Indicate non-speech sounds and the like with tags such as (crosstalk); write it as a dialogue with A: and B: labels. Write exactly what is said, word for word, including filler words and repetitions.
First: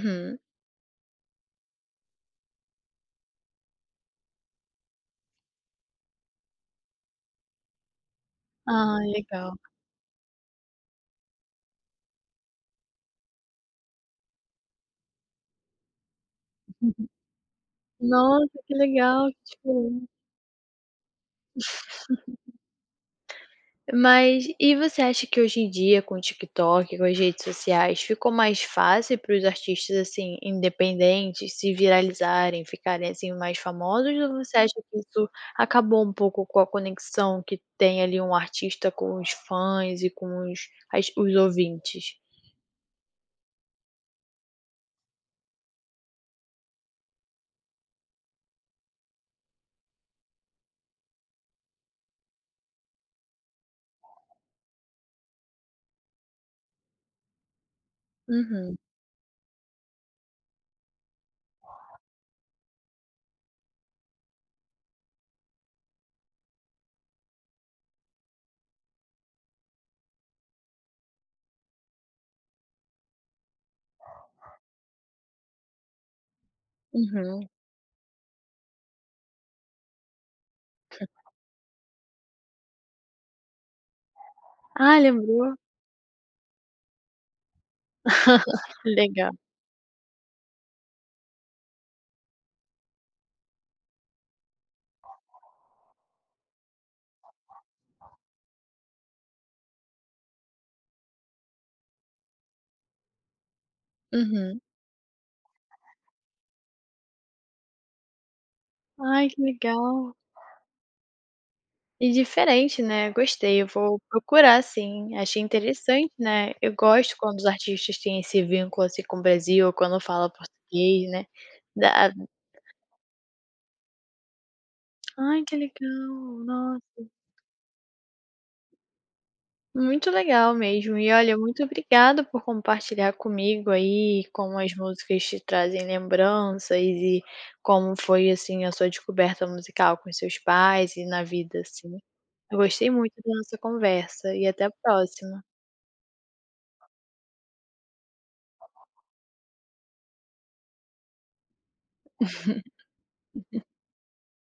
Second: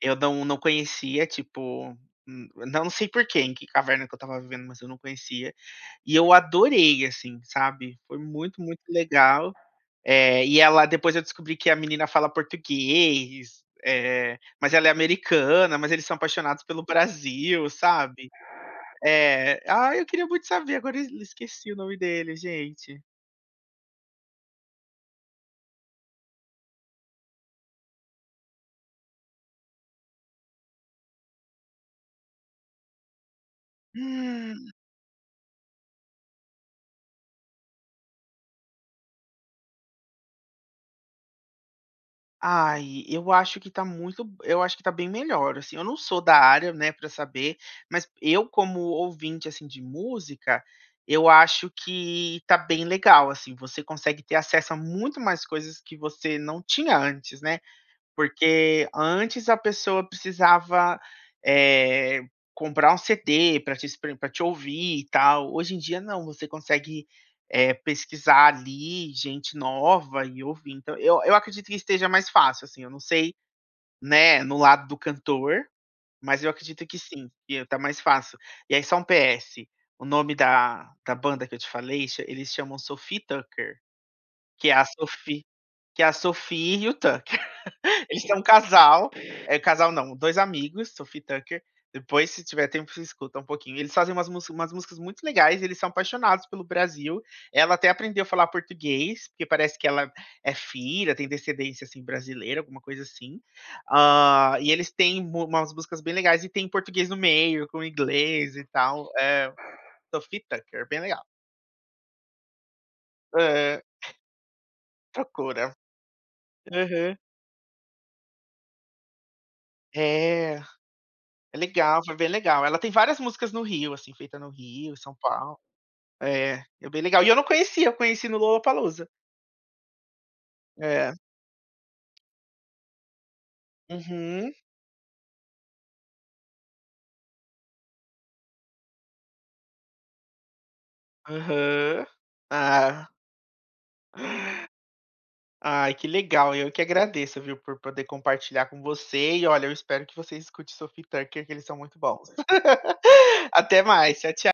A: Eu não não conhecia, tipo, n não sei por que, em que caverna que eu estava vivendo, mas eu não conhecia, e eu adorei, assim, sabe. Foi muito, muito
B: Ah,
A: legal,
B: legal.
A: eh, e ela depois eu descobri que a menina fala português, eh, mas ela é americana, mas eles são apaixonados pelo
B: (unintelligible)
A: Brasil, sabe.
B: Nossa, que legal,
A: É.
B: tipo
A: Ai, eu queria muito saber, agora ez esqueci o nome deles,
B: (laughs)
A: gente.
B: Mas e você acha que hoje em dia com o TikTok, com as redes sociais, ficou mais fácil para os artistas, assim, independentes se viralizarem, ficarem, assim, mais famosos? Ou você
A: Hum.
B: acha que isso acabou um pouco com a conexão que tem ali um artista com os fãs e com os as os ouvintes?
A: Ai, eu acho que tá muito eu acho que tá bem melhor, assim. Eu não sou da área, né, pra saber, mas eu como ouvinte, assim, de música eu acho que tá bem legal, assim, você consegue ter acesso a muito mais coisas que você não tinha antes, né.
B: Uhum.
A: Porque antes a pessoa precisava, eh, comprar um CD pra te espr pra te ouvir e tal, hoje em dia não, você consegue, eh, pesquisar ali gente nova e ouvir, então eu eu acredito que esteja mais fácil, assim, eu não sei, né, no lado do cantor, mas eu acredito que sim,
B: Uhum.
A: que tá mais fácil. E aí só um PS, o nome da da banda que eu te falei cha eles chamam Sophie e Tucker, que é a
B: Ah,
A: Sophie
B: lembrou.
A: que é a Sophie e o Tucker. (laughs) Eles são um um
B: (laughs)
A: casal,
B: Legal.
A: eh, casal não, dois amigos, Sophie e Tucker. Depois se tiver tempo você escuta um pouquinho, eles fazem umas mus umas músicas muito legais e eles são apaixonados pelo Brasil. Ela até aprendeu a falar português, porque parece que ela é filha, tem descendência, assim, brasileira, alguma coisa assim. Ah,
B: Uhum.
A: e eles têm m umas músicas bem legais e tem português no meio, com inglês e tal.
B: Ai, que
A: É
B: legal.
A: Sophie e Tucker, é bem legal.
B: E diferente né, gostei. Eu
A: É.
B: vou procurar sim, achei
A: Procura.
B: interessante, né. Eu gosto
A: Aham.
B: quando os artistas têm esse vínculo, assim, com o Brasil, quando fala
A: É,
B: português, né,
A: é legal,
B: da
A: foi bem legal. Ela tem várias músicas no Rio, assim, feita no Rio, em São
B: Ai que
A: Paulo.
B: legal,
A: É, é bem
B: nossa.
A: legal e eu não conhecia, eu conheci no Lollapalooza.
B: Muito legal mesmo e
A: É.
B: olha, muito obrigada por compartilhar comigo aí
A: Uhum.
B: como as músicas te trazem lembranças e como foi, assim, a sua descoberta musical com os seus pais e na vida, assim.
A: Aham.
B: Eu gostei
A: Ah.
B: muito da nossa conversa e até a próxima.
A: Ai, que legal, eu que agradeço, viu, por poder compartilhar com você e olha, eu espero que você escute Sophie e Tucker que eles são muito bons. (laughs)
B: (chuckles)
A: Até mais, tchau, tcha